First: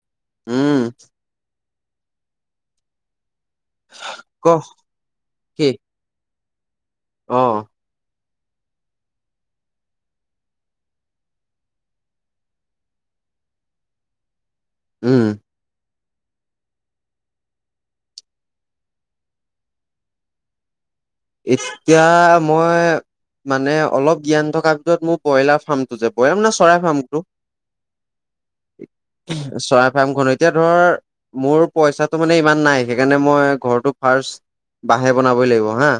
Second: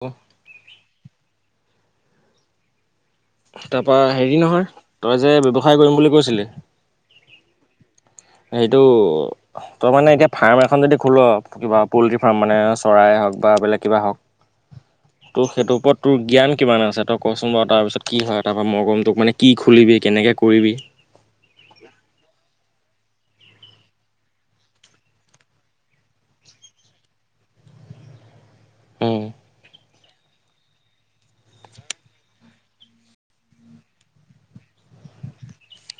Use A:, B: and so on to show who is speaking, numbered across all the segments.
A: অহ।
B: উম।
A: তাৰপৰা হেৰি
B: ক
A: নহয় তই যে
B: কি
A: ব্যৱসায় কৰিম বুলি কৈছিলি।
B: অ।
A: সেইটো। তই মানে এতিয়া ফাৰ্ম এখন যদি খোল কিবা পল্ট্ৰি ফাৰ্ম মানে চৰাই হওঁক বা বেলেগ কিবা হওঁক। [unintelligible]
B: উম।
A: তোৰ সেইটো ওপৰতোৰ জ্ঞান কিমান আছে তই কচোন বাৰু তাৰপিছত কি হয় তাৰপৰা মৰগমটোক মানে কি খুলিবি কেনেকৈ। কৰিবি।
B: এতিয়া মই। মানে অলপ জ্ঞান থকাৰ ভিতৰত মোৰ ব্ৰইলাৰ ফাৰ্মটো যে ব্ৰইলাৰ ন চৰাই ফাৰ্মটো।
A: উম।
B: চয়াইপ। এতিয়া ধৰ মোৰ পইচাটো মানে ইমান নাই সেইকাৰণে মই ঘৰটো ফাচ। বাঁহে বনাবই লাগিব হা।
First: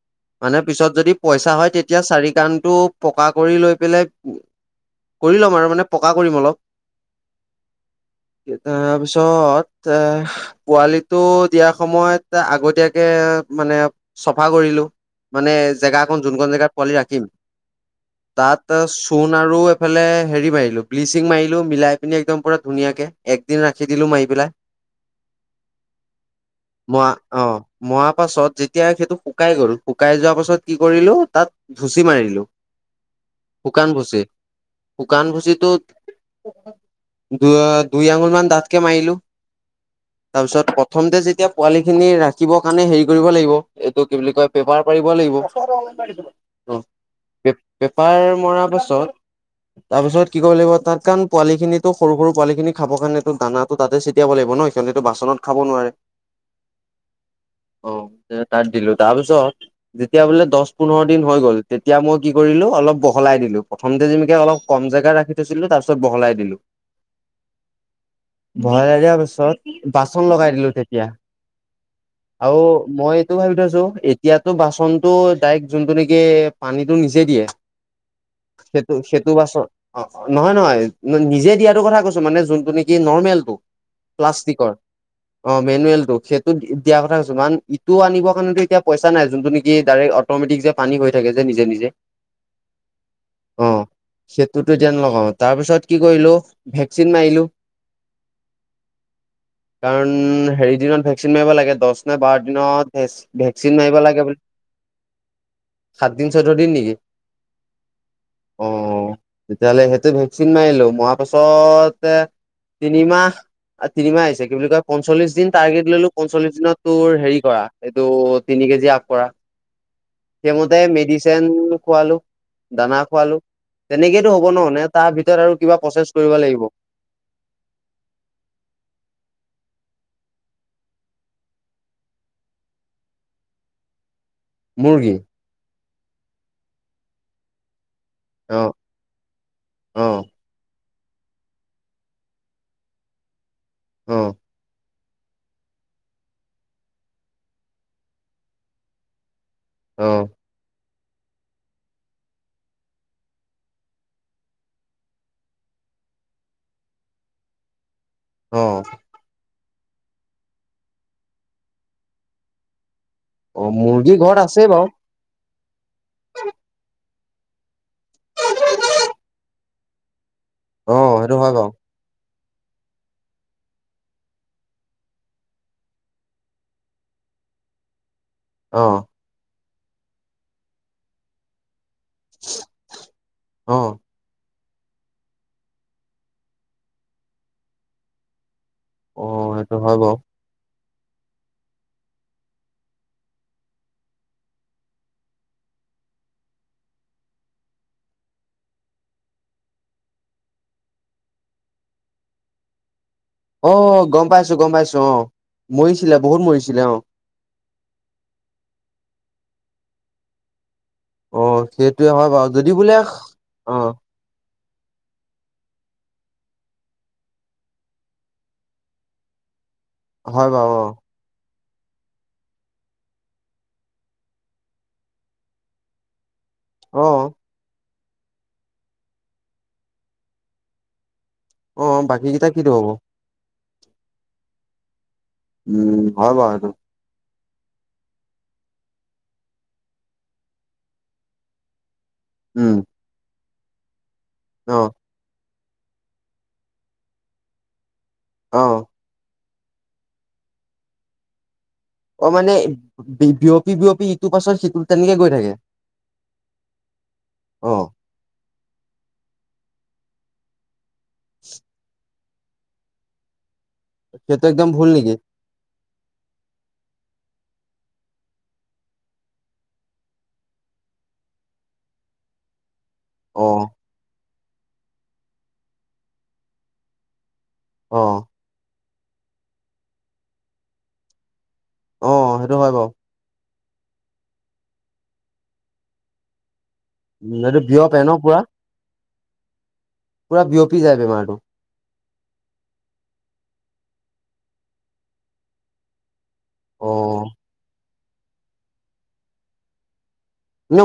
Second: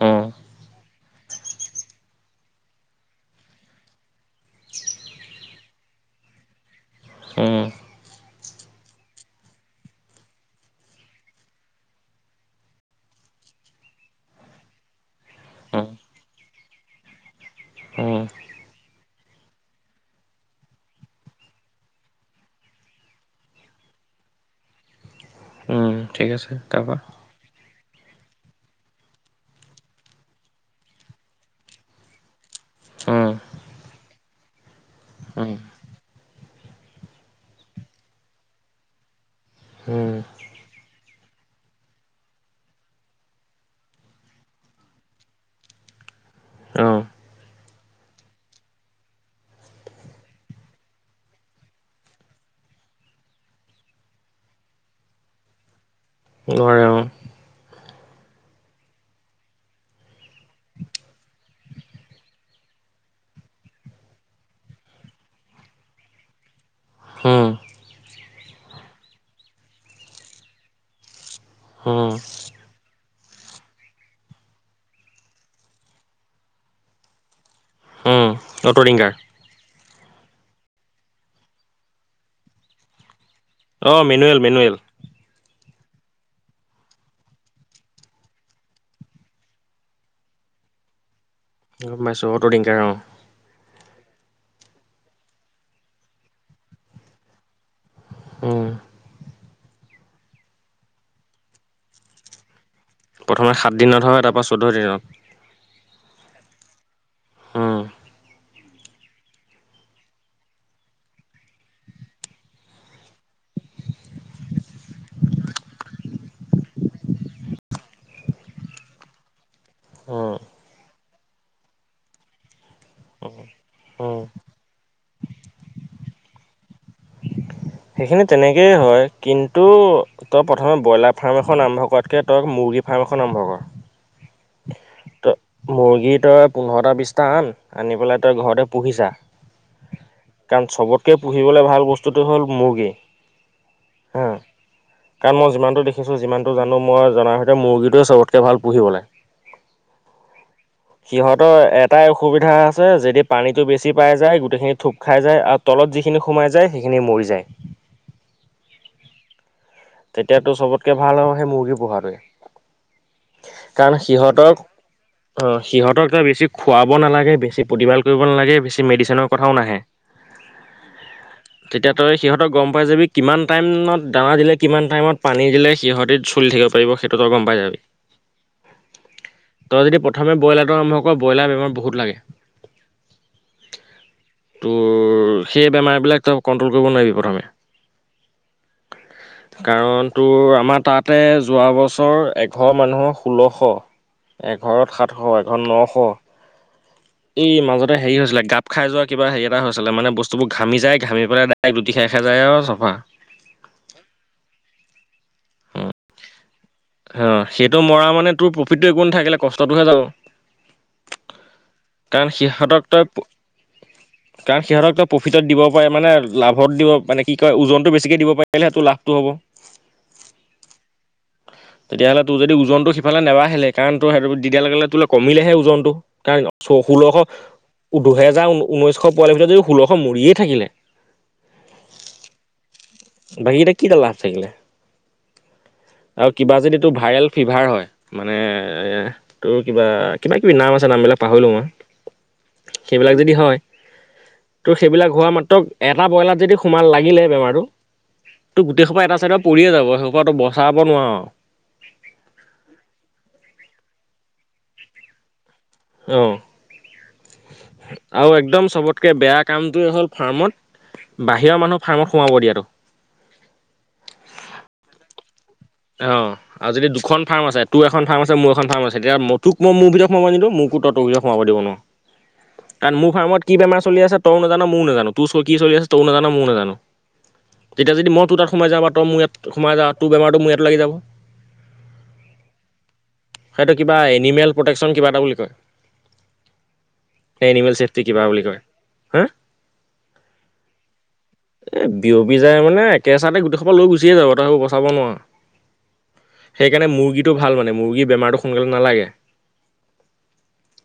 A: অ।
B: মানে পিছত যদি পইচা হয় তেতিয়া চাৰি কাণটো পকা কৰি লৈ পেলাই। কৰি ল'ম আৰু মানে পকা কৰিম অলপ।
A: হম।
B: ইটা তাৰপিছত এ। পোৱালিটো দিয়াৰ সময়ত আগতীয়াকে মানে। চাফা কৰিলোঁ মানে জেগা অকন যোনখন জেগাত পোৱালি ৰাখিম।
A: অ।
B: তাতে চোণ আৰু এইফালে হেৰি মাৰিলো ব্লিচিং মাৰিলো মিলাই পিনি একদম পুৰা ধুনীয়াকে। একদিন ৰাখি দিলো মাৰি পেলাই।
A: উম, ঠিক আছে। তাৰপা?
B: মৰা অ', মই আকৌ চৰ্ট যি এতিয়া সেইটো শুকাই গ'ল শুকাই যোৱা পাছত কি কৰিলো তাত ভুচি মাৰিলো।
A: অঁ
B: শুকানভুচি, শুকানভুচিটোত দু দুই আঙুল মান ডাঠকে মাৰিলো।
A: হুম'।
B: তাৰপিছত প্ৰথমতে যেতিয়া পোৱালিখিনি ৰাখিবৰ কাৰণে হেৰি কৰিব লাগিব। এইটো কি বুলি কয় পেপাৰ পাৰিব লাগিব। পেপ-পেপাৰ মৰা পাছত তাৰপিছত কি কৰিব লাগিব' তাত কাৰণ পোৱালি খিনিকো সৰু সৰু পোৱালিখিনিক খাব কাৰণেটো দানাত টো তাতে ছটিয়াব লাগিব ন' সেইকাৰণেটো বাচনত খাব নোৱাৰে।
A: নোৱাৰে।
B: অ' তে তাত দিলোঁ তাৰপিছত যেতিয়া বোলে দহ পোন্ধৰ দিন হৈ গ'ল তেতিয়া মই কি কৰিলো অলপ বহলাই দিলো। প্ৰথম যেমিকাই অলপ কম জোগা ৰাখি থৈছিলো তাৰ পিছত বহলাই দিলোঁ।
A: হুম।
B: ভৰাই দিয়া পিছত বাচন লগাই দিলো তেতিয়া।
A: অ।
B: আও মইট সেইটো ভাবি থৈছোঁ। এতিয়াতো বাচনতটো ডাইৰেক্টযোনটো নেকি পানীটো নিজে দিয়ে।
A: অটো
B: সেইটো
A: ডিংকাৰ
B: সেইটো বাছত অ নহয় নহয় নিজে দিয়াটো কথা কৈছো মানে যোনটো নেকি নৰ্মেলটো।
A: অঁ মেনুৱেল
B: প্লাষ্টিকৰ,
A: মেনুৱেল
B: অঁ মেনুৱেলটো সেইটো দিয়াৰ কথা কইছো কাৰণ টো আনিবৰ কাৰণেটো এতিয়া পইচা নাই, যোনটো নিকি ডাইৰেক্ট অট'মেটিক যে পানী হৈ থাকে যে নিজে নিজে
A: গম পাইছোঁ অটো ডিংকাৰ
B: অ। চেটোটেজেন লগাও তাৰপিছত কি কৰিলোঁ ভেকচিন মাৰিলোঁ।
A: উম।
B: কাৰণ হেৰি দিনত ভেকচিন মাৰিব লাগে' দহ নে বাৰ দিনত ভেচ
A: প্ৰথমে
B: ভেকচিন মাৰিব
A: সাতদিনত হয়
B: লাগে বোলে,
A: তাৰপৰা চৈধ্য দিনত
B: সাতদিন, চৈধ্যদিন নেকি?
A: উম।
B: অ তেতিয়াহ'লে সেইটো ভেকচিন ল'ই মাৰা পাছতে তিনিমাহ অ', তিনিমাহ আহিছে কি বুলি কয় পঞ্চলিশ দিন টাৰ্গেট ললো পঞ্চলিশ দিনত তোৰ হেৰি কৰা এইটো, তিনি কেজি [unintelligible]
A: উম
B: সেইমতে মেডিচিন খুৱালোঁ। দানা খোৱালো।
A: উম
B: তেনেকেইটো হ'ব ন, নে তাৰ ভিতৰত আৰু কিবা প্ৰচেছ কৰিব লাগিব?
A: সেইখিনি তেনেকেই হয়, কিন্তু তই প্ৰথমে ব্ৰইলাৰ ফাৰ্ম এখন আৰম্ভ কৰাতকৈ তই মুৰ্গী ফাৰ্ম এখন আৰম্ভ কৰ।
B: মুৰ্গী।
A: তই মুৰ্গী তই পোন্ধৰটা বিশটা আন আনি পেলাই তই ঘৰতে
B: অ',
A: পুহিছা।
B: অ',
A: কাৰণ চবতকে পুহিবলে ভাল বস্তুটো হ'ল মুৰ্গী। হা।
B: অঁ।
A: কাৰণ মই যিমানটো দেখিছোঁ, যিমানটো জানো মই জনাৰ সৈতে মুৰ্গীটোৱে চবতকৈ ভাল পুহিবলৈ।
B: অঁ।
A: সিহঁতৰ এটাই অসুবিধা আছে' যদি পানীতটো বেছি পাই যায় গোটেইখিনি থোপ খাই যায় আৰু তলত যিখিনি সোমাই যায়, সেইখিনি মৰি যায়।
B: অ'।
A: তেতিয়া তোৰ চবতকে ভাল আৰু হেই মুৰ্গী পোহাটোৱে।
B: অ
A: কাৰণ
B: মুৰ্গী ঘৰত
A: সিহঁতক
B: আছে বাৰু।
A: অ', সিহঁতক তই বেছি খুৱাব নালাগে, বেছি প্ৰতিবাল কৰিব নালাগে, বেছি মেডিচিনৰ কথাও নাহে। [inaudible]
B: অ', সেইটো হয় বাৰু।
A: তেতিয়া তই সিহঁতক গম পাই যাবি কিমান টাইমত দানা দিলে কিমান টাইমত পানী দিলে সিহঁতি চলি থাকিব পাৰিব। সেইটো তই গম পাইযাবি।
B: অ।
A: তই যদি প্ৰথম ব্ৰইলাৰটো আৰম্ভ কৰ ব্ৰইলাৰত বেমাৰ বহুত লাগে।
B: অ।
A: তোৰ সেই বেমাৰবিলাক তই কণ্ট্ৰল কৰিব নোৱাৰিবি প্ৰথমে।
B: অ', সেইটো হয়
A: কাৰণ
B: বাৰু
A: তোৰ আমাৰ তাত। তাতে যোৱা বছৰ এঘৰ মানুহৰ ষোল্লশ। এঘৰত সাতশ এঘৰত নশ। এই মাজতে হেৰি হৈছিলে গাপ খাই যোৱা কিবা হেৰি এটা হৈছিলে, মানে বস্তুবোৰ ঘামি যায় ঘামি পেলাই লুটি খাই খাই যায় আৰু চাফা।
B: অ' গম পাইছো গম পাইছো অ, মৰিছিলে বহুত মৰিছিলে অ'।
A: অ', সেইটো মৰা মানে তোৰ প্ৰফিটো একো নাথাকিলে কষ্টটোহে যাব।
B: অ', সেইটোয়ে
A: কাৰণ
B: হয় বাৰু যদি
A: সিহঁতক
B: বোলে,
A: তই
B: অ'
A: কাৰণ সিহঁতকতো প্ৰফিটত দিব পাৰে মানে লাভত দিব মানে কি কয় ওজনটো বেছিকে দিব পাৰিলে তোৰ লাভটো হ'ব।
B: হয় বাৰু অ'।
A: তেতিয়াহ'লে তোৰ যদি ওজনটো সিফালে নেবাহিলে কাৰণ তোৰ সেইটো দিদিয়া লগে লগে তোলে কমিলেহে ওজনটো কাৰণ
B: অ
A: ষোল্লশ দুহেজাৰ উনৈশশ পোৱালিৰ ভিতৰত যদি ষোল্লশ মৰিয়েই থাকিলে
B: অ' বাকীকেইটা কিটো হ'ব?
A: বাকিকিটা কি দাল লাভ থাকিলে?
B: উম।
A: আৰু
B: হয়
A: কিবা
B: বাৰু সেইটো
A: যদি তোৰ ভাইৰেল ফিভাৰ হয় মানে এ তোৰ কিবা কিবা কিবি নাম আছে নামবিলাক পাহৰিলো মই।
B: উম
A: সেইবিলাক যদি হয় তোৰ
B: অ
A: সেইবিলাক হোৱা মাত্ৰক এটা ব্ৰইলাৰত যদি সোমাল লাগিলে বেমাৰটো,
B: অ
A: তোৰ গোটেই সোপা এটা চাইডত পৰিয়ে যাব সেইসোপাটো বচা ব নোৱাঅ।
B: অ' মানে বিয়পি বিয়পি ইটোৰ পাছত সিটো তেনেকে গৈ থাকে।
A: অ'
B: অ
A: আৰু একদম চবতকে বেয়া কামটোৱে হ'ল ফাৰ্মত বাহিৰৰ মানুহ ফাৰ্মত সোমাব দিয়াতো।
B: সেইটো একদম ভুল নেকি?
A: অ'। আৰু যদি দুখন ফাৰ্ম আছে তোৰ এখন ফাৰ্ম আছে, মোৰ এখন ফাৰ্ম আছে, তেতিয়া মই তোক মই মোৰ ভিতৰত সোমাব নিদো মোকো তই তোৰ ভিতৰত সোমাব দিব নোৱাৰ। [inaudible] কাৰণ মোৰ
B: অ
A: ফাৰ্মত কি বেমাৰ চলি আছে তইও নেজান মইও নেজানো, তোৰ কি চলি আছে তইও নেজান মইও নেজানো। তেতিয়া
B: অ
A: যদি মই তোৰ তাত সোমাই যাওঁ বা তই মোৰ ইয়াত সোমাই যাৱ তোৰ বেমাৰটো মোৰ ইয়াত লাগি যাব।
B: অ' সেইটো হয় বাৰু।
A: সেইটো কিবা এনিমেল প্ৰটেকশ্যন কিব এটা বুলি কয়।
B: এইটো
A: এনিমেল
B: বিয়পে
A: চৃছেফটি
B: ন
A: কিবা
B: পুৰা
A: বুলি কয়। হা?
B: পুৰা বিয়পি যায় বেমাৰটো।
A: এই বিয়পি যায় মানে একেচাতে গোটেই সোপা লৈ গুচিয়ে যাব। তই আৰু বচাব নোৱাৰ। সেইকাৰণে
B: অ
A: মুৰ্গীটো ভাল মানে মুৰ্গীৰ বেমাৰটো সোনকালে নেলাগে।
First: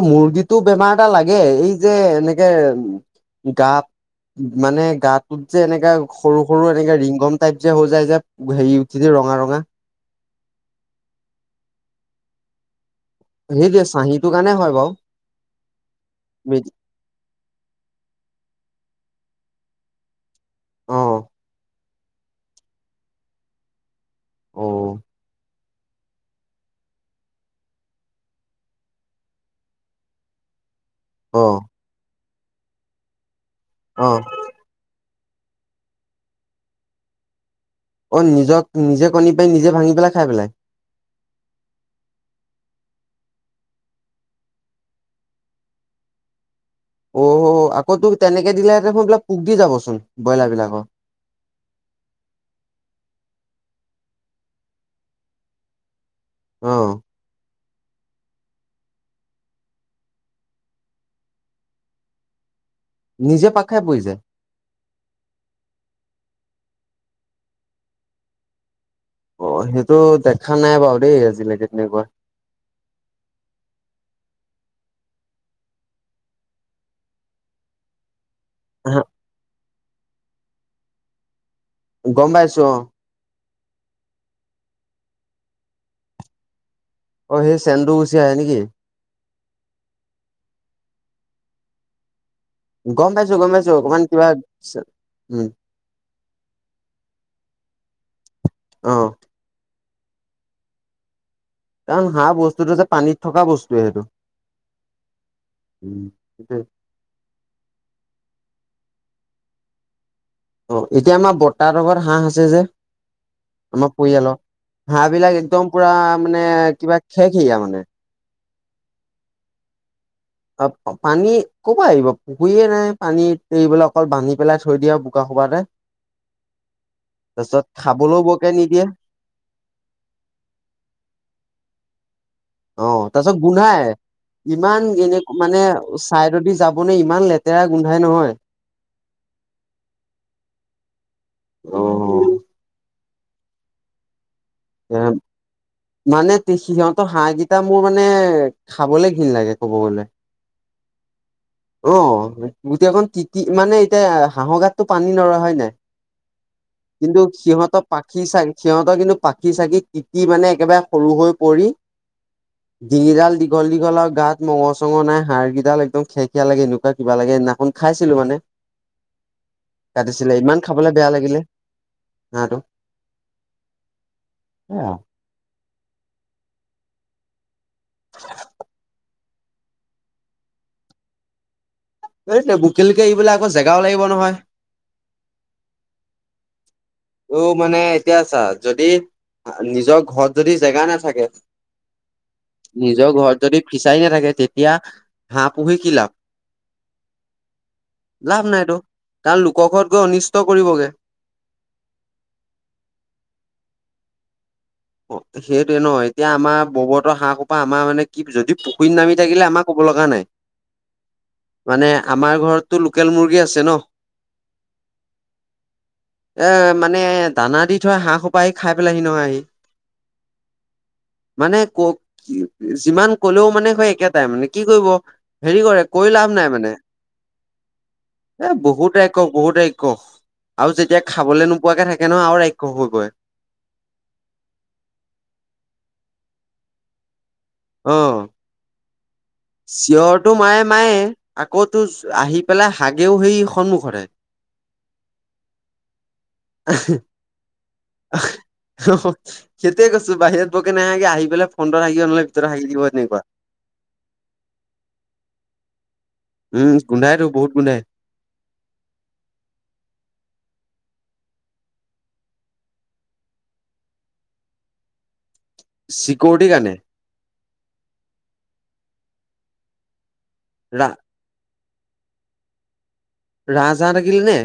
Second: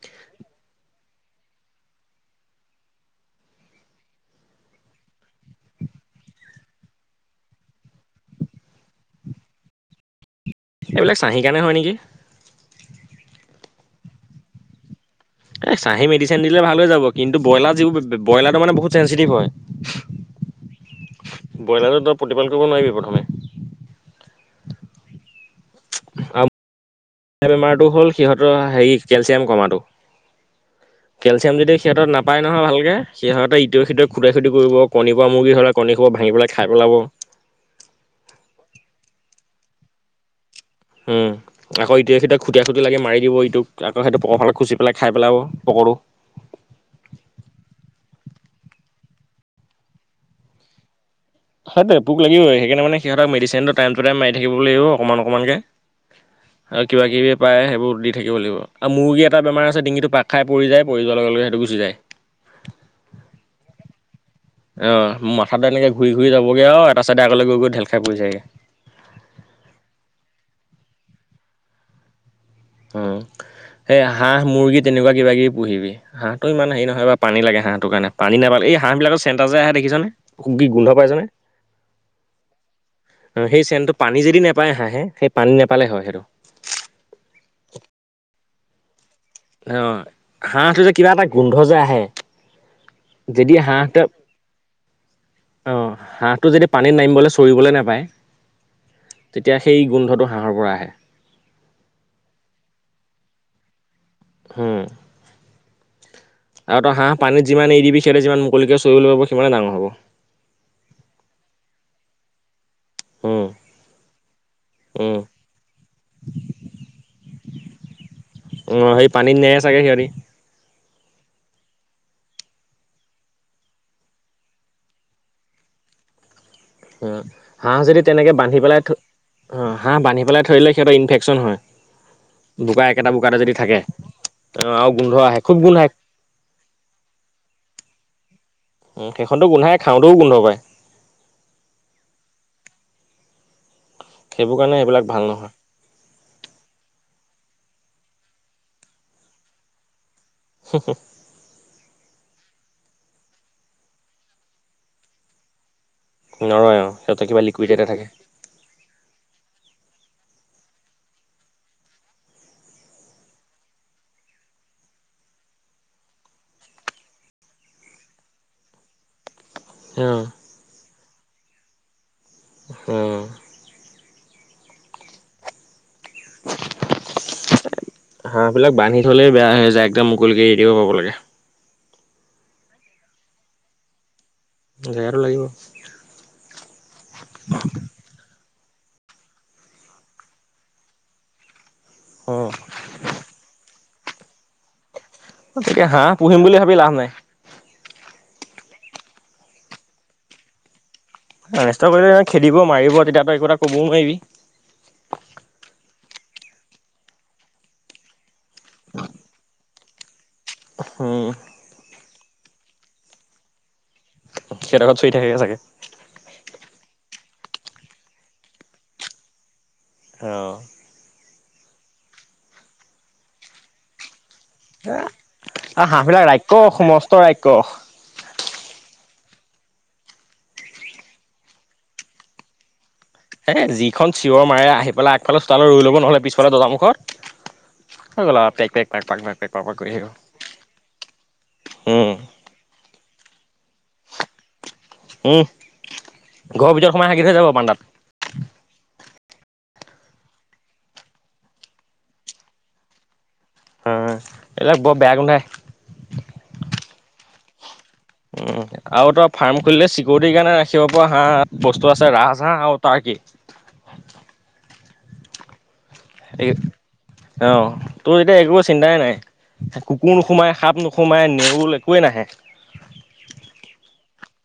B: মুৰ্গীটো বেমাৰ এটা লাগে, এই যে এনেকে গাপ মানে গাটোত যে এনেকা সৰু সৰু এনেকে ৰিংগম টাইপ যে হৈ যায় যে। হেৰি উঠি ৰঙা ৰঙা।
A: এইবিলাক চাঁহি কাৰণে হয় নেকি?
B: সেইটোৱেই চাঁহিটো কাৰণে হয় বাৰু।
A: এ চাহি মেডিচিন দিলে ভাল হৈ যাব। কিন্তু ব্ৰইলাৰ যিবোৰ ব্ৰইলাৰটো মানে বহুত চেঞ্চিটিভ হয়।
B: অ
A: ব্ৰইলাৰতো তই প্ৰতিপাল কৰিব নোৱাৰিবি প্ৰথমে।
B: অ'।
A: আৰু বেমাৰটো হ'ল সিহঁতৰ হেৰি কেলচিয়াম কমাটো।
B: অ
A: কেলচিয়াম যদি সিহঁত নাপায় নহয় ভালকে সিহঁতে ইটোৰ সিতে
B: অ
A: খুটাই খুট কি কৰিব কণীপ পৰা মুৰ্গী হ'লে কণী খবৰ ভাঙি পেলাই পেলাব।
B: অ', নিজক নিজে কণী পাই নিজে ভাঙি পেলাই খাই পেলাই?
A: উম। আকৌ এতি সতিয়া খুটীয়া খুটি লাগি মাৰি দিব ইটোক আকৌইটো পকৰ ফালে খাইপেলাব পকৰোঁ।
B: অও' আকৌ তোক তেনেকে দিলে দেখোন এইবিলাক পোক দি যাবচোন ব্ৰইলাৰ বিলাক।
A: সেটোৱে পোক লাগিব সেইকানে মানে সিহঁতক মেদিচিনটো টাইমটো টাইম মাৰি থাকিব লাগিব অকণ অকমান অকমানকে।
B: অ
A: আৰু কিবা কিবি- পায়ে সেইবোৰ দি থাকিব লাগিব। আৰু মুৰ্গী এটা বেমাৰ আছে ডিঙিটো পাক খাই পৰি যায় পৰি যোৱাৰ লগে সেইটো গুচি যায়। [inaudible]
B: নিজে পাক খাই পৰি যায়।
A: অ' মাথাতো এনেকে ঘূৰি ঘূৰি যাবগে আৰু এটা চাইডে আগলে গৈ গৈ ঢেল খাই পৰিযাইগে।
B: অ' সেইটো দেখা নাই বাৰু দেই আজিলেকে তেনেকুৱা।
A: উম এহ হাঁহ মুৰ্গী তেনেকুৱা কিবা কিবি পুহিবি। হাঁহটো ইমান হেই নহয় বাও পানী লাগে হাঁহটোৰ কাৰণে পানী নেপা- এই হাঁহ বিলাকৰ চেণ্ন্তা যে আহে দেখিছানে খু কি গোন্ধ পাইছনে।
B: গম পাইছো, অঁ'
A: অঁ' সেই চেনটো পানী যদি নাপায় হাঁহে সেই পানী নাপালে হয় সেটো।
B: অ' সেই চেন্দু গুচি আহে নেকি।
A: অঁ, হাঁহটো যে কিবা এটা গোন্ধ যে আহে-
B: গম পাইছো গম
A: যদি
B: পাইছো, অকমান কিবা আছে, উম'।
A: অঁ' হাঁহটো যদি পানীত নামিবলে চৰিবলৈ নাপায়,
B: অ
A: তেতিয়া- সেই গোন্ধটো হাঁহৰ পৰা আহে।
B: কাৰণ হাঁ বস্তুটো যে পানীত থকা বস্তুৱে সেইটো।
A: হুম'
B: উম'।
A: আৰু তই হাঁহ পানীত যিমান এৰি দিবি যিমান মুকলিকে চৰিবলৈ পাব সিমানে ডাঙৰ হ'ব।
B: অঁ' এতিয়া আমাৰ বততা হ'তৰ ঘৰত হাঁহ আছে যে।
A: উম
B: আমা পৰিয়ালৰ হাঁহ
A: উম
B: বিলাক একদম পুৰা মানে কিবা খেকেয়া মানে।
A: উম' অঁ, সেই পানীত নেৰে চাগে সিহঁতি।
B: অঁ, পানী কপা আহিব? পুখুৰীয়ে নাই পানীত এৰিবলে অকল বান্ধি পেলাই থৈ দিয়ে আৰু বোকা সোবাতে।
A: উম' হাঁহ যদি
B: খাবলৈও
A: তেনেকে
B: বৰকে
A: বান্ধি পেলাই
B: নিদিয়ে
A: থৈ অঁ হাঁহ বান্ধি পেলাই থৈদিলে সিহঁতৰ ইনফেকচন হয়। বোকা
B: অ
A: একেটা
B: তাৰপিছত
A: বোকাটে যদি থাকে
B: গোন্ধাই
A: অঁ আৰু গোন্ধ আহে খুব গোন্ধ আহে।
B: চাইদদি যাব‌ নোৱাৰি ইমান লেতেৰা গোন্ধাই নহয়।
A: উম' সেইখনতো গোন্ধায়ে খাওঁতও গোন্ধ পায়।
B: অ'
A: সেইবোৰ কাৰণে
B: অ
A: এইবিলাক ভাল নহয়।
B: মানে সিহঁতৰ হাঁহ কেইটা মোৰ মানে খাবলে ঘীণ লাগে কব গলে।
A: [unintelligible]
B: অঁ, গোটেইখন তিতি মানে এতিয়া হাঁহৰ গাতটো পানী নৰয় হয় নাই।
A: নৰয় আৰু
B: কিন্তু,
A: কিবা লিকুইড
B: সিহঁতৰ
A: এটা থাকে
B: পাখি চাই সিহঁতৰ কিন্তু- পাখি চাখি টিটি মানে একেবাৰে সৰু হৈ পৰি-
A: [inaudible]
B: ডিঙিডাল দীঘল দীঘল আৰু গাত মঙ চঙ নাই হাৰগেইডাল একদম খেখীয়া লাগে এনেকুৱা কিবা লাগে সেদিনাখন- খাইছিলো মানে।
A: [inaudible] অ
B: কাটিছিলে, ইমান খাবলে বেয়া লাগিলে হাঁহটো।
A: হঁ'
B: এই অঁ'।
A: হাঁহ বিলাক বান্ধি থলে বেয়া হৈ যায় একদম মুকলিকে এৰি দিব পাব লাগে
B: এই বোকেলিকে এইবিলাক আকৌ জেগাও লাগিব নহয়
A: জেগাটো লাগিব
B: তোৰ মানে এতিয়া ছা যদি নিজৰ ঘৰত যদি জেগা নাথাকে
A: অ
B: নিজৰ ঘৰত যদি ফিচাৰি নাথাকে তেতিয়া হাঁহ পুহি
A: তেতিয়া
B: কি
A: হাঁহ
B: লাাপ
A: পুহিম বুলি ভাবি লাভ নাই
B: লাভ নাইতো কাৰণ লোকৰ ঘৰত গৈ অনিষ্ট কৰিবগে
A: নষ্ট কৰিলে খেদিব মাৰিব তেতিয়াতো একো এটা ক'বও নোৱাৰিবি
B: অ সেইটোৱে ন এতিয়া আমাৰ ববহতৰ হাঁহ সোপা আমাৰ মানে কি যদি পুখুৰীত নামি থাকিলে আমাক ক'ব লগা নাই
A: উম
B: মানে আমাৰ ঘৰতটো লোকেল মুৰ্গী আছে ন
A: সেহঁতৰ ঘৰত চৰি থাকেগে চাগে
B: এ মানে দানা দি থয় হাঁহ সোপা আহি খাই পেলাইহি নহয়
A: অ
B: মানে ক যিমান কলেও মানে সেই একেটাই মানে কি কৰিব হেৰি
A: অ
B: কৰে কৈ
A: হাঁহবিলাক
B: লাভ
A: ৰাক্ষ
B: নাই মানে
A: সমস্ত ৰাক্ষ
B: এ বহুত ৰাইক্ষক বহুত ৰাইক্ষক আৰু যেতিয়া খাবলে নোপোৱাকে থাকে নহয় আৰু ৰাক্ষ হৈ গৈ
A: এ যিখন চিঞৰ মাৰে আহি পেলাই আগফালে চোতালত ৰৈ ল'ব নহ'লে পিছফালে দৰ্জা মুখত
B: অ
A: পাক পাক কৰি থাকিব
B: চিঞৰটো মায়ে মায়ে আকৌ তো
A: উম
B: আহি পেলাই হাগেও সেই সন্মুখতে
A: উম ঘৰৰ ভিতৰত সোমাই হাগি থৈ যাব বাৰান্দাত
B: আ হুম হুম সেইটোৱেই কৈছো বাহিৰত বৰকে নাহাগে আহি পেলাই ফণ্টত হাগিব নহলে ভিতৰত হাগি দিব তেনেকুৱা
A: হয় এই বিলাক বৰ বেয়া গোন্ধাই
B: উম গোন্ধাই টো বহুত গোন্ধাই
A: উম আৰু তই ফাৰ্ম খুলিলে চিকিউৰিটিৰ কাৰণে ৰাখিব পৰা হাঁহ বস্তু আছে ৰাজ হাঁহ আৰু তাৰ কি
B: চিকউৰিটি কাৰনে
A: অ তোৰ তেতিয়া একো চিন্তাই নাই কুকুৰ নোসোমাই সাপ
B: ৰা
A: নোসোমায় নেউল একোৱেই নাহে
B: ৰাজহাঁহ থাকিলে নে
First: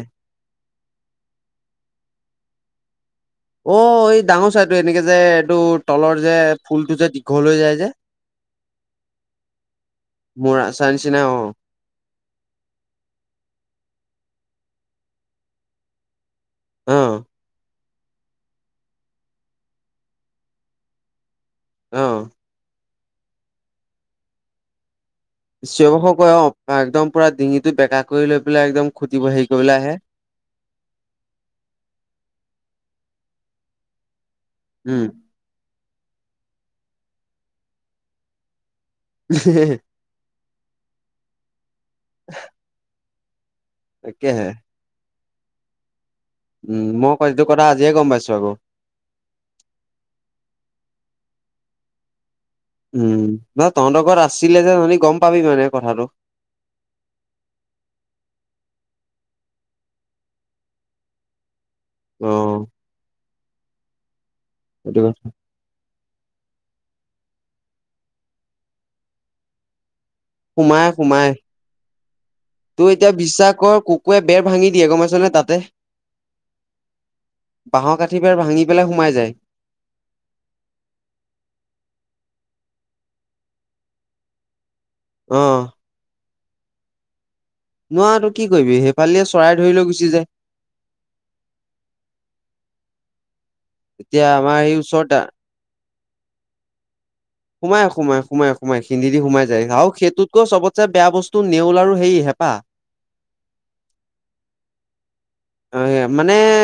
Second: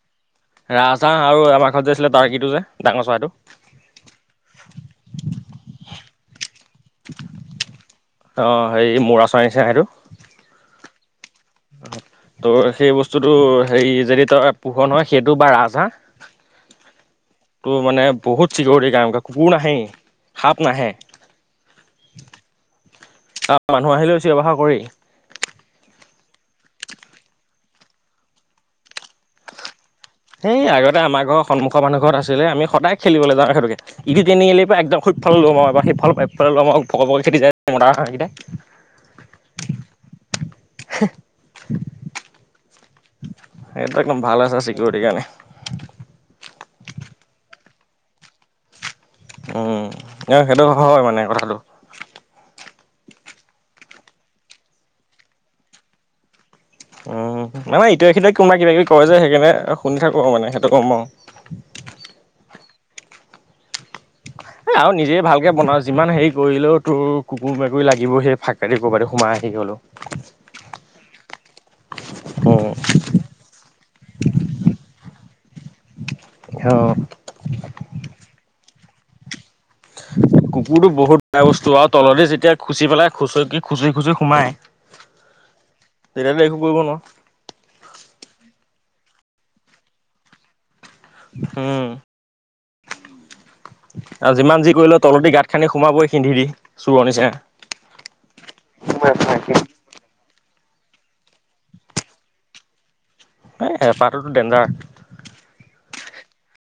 A: ৰাজ হাঁহ আৰু আমাৰ ঘৰত যে আছিলে তাৰকীটো যে ডাঙৰ চৰাইটো
B: অ এই ডাঙৰ চৰাইটো এনেকে যে এইটো তলৰ যে ফুলটো যে দীঘল হৈ যায় যে
A: অ হেৰি মৌৰা চৰাই নিচিনা সেইটো
B: মৰা চৰাই নিচিনা অ
A: ত' সেই বস্তুটো হেৰি যদি তই পোহ নহয় সেইটো বা ৰাজ হাঁহ
B: অ
A: তোৰ মানে বহুত চিকৰিটি কুকুৰ নাহেই সাপ নাহে
B: অ
A: আহ মানুহ আহিলো চিঞৰ বাষৰ কৰেই
B: চিঞৰ বাখৰ কৰেই অ একদম পুৰা ডিঙিটো বেকা কৰি লৈ পেলাই একদম খুটিব হেৰি কৰিবলে আহে
A: সেই আগতে আমাৰ ঘৰৰ সন্মুখৰ মানুহ ঘৰত আছিলে আমি সদায় খেলিবলৈ যাও সেইটোকে এটো তিনি আলিৰ পৰা
B: উম
A: একদম এইফালে লৰ মাৰো এবাৰ সিফালৰ পৰা এই ফালে লৰ মাৰো পকৰে পকৰে খেদি যায় মতা হাঁহ কেইটাই
B: [unintelligible] [unintelligible]
A: সেই পাকো ভাল
B: তাকেহে
A: আছে চিকৰিটিৰ কাৰণে।
B: উমঁ' মই আকৌ এইটো কথা আজিয়ে গম পাইছো আকৌ।
A: উমঁ' হয় সেইটো হয় মানে কথাটো।
B: উমঁ' বা তহঁতৰ ঘৰত আছিলে যে তহঁতি গম পাবি মানে কথাটো।
A: উমঁ' মানে ইটোৱে সিটোৱে কোনোবা কিবাকিবি কয় যে সেইকাৰণে শুনি থাকো আৰু মানে সেইটো গম [unintelligible]
B: অঁ।
A: এ আৰু
B: সেইটো
A: নিজে
B: কথা
A: ভালকে বনা যিমান সেৰি কৰিলেও তোৰ কুকুৰ মেকুৰী লাগিব সেই ফাকে দি ক'ৰবাত সোমাই আহি হলো।
B: সোমাই সোমাই।
A: উম
B: তোৰ এতিয়া বিশ্বাস কৰ কুকুৰে বেৰ ভাঙি দিয়ে গম পাইছ নে তাতে।
A: অঁ।
B: বাঁহৰ কাঠিবেৰ ভাঙি পেলাই সোমাই যায়।
A: কুকুৰটো বহুত বেয়া বস্তু আৰু তলতে যেতিয়া খুচি পেলাই খুচৰি খুচি খুচি সোমাই- [unintelligible]
B: অঁ।
A: তেতিয়াটো একো কৰিব নোৱাৰ।
B: নোৱাৰটো কি কৰিবি সেইফালে চৰাই ধৰি লৈ গুচি যায়।
A: উমঁ' আৰু
B: এতিয়া আমাৰ
A: যিমান যি
B: এই
A: কৰিলেও
B: ওচৰতে
A: তলতে গাত খানি সোমাবই [unintelligible] চোৰৰ নিচিনা।
B: সোমাই সোমাই সোমাই সোমাই সিন্ধি দি সোমাই যায় আৰু সেইটোতকও চবত বেয়া বস্তু নেউল আৰু সেই হেঁপা।
A: এই হেপা টোটো ডেঞ্জাৰ।
B: মানে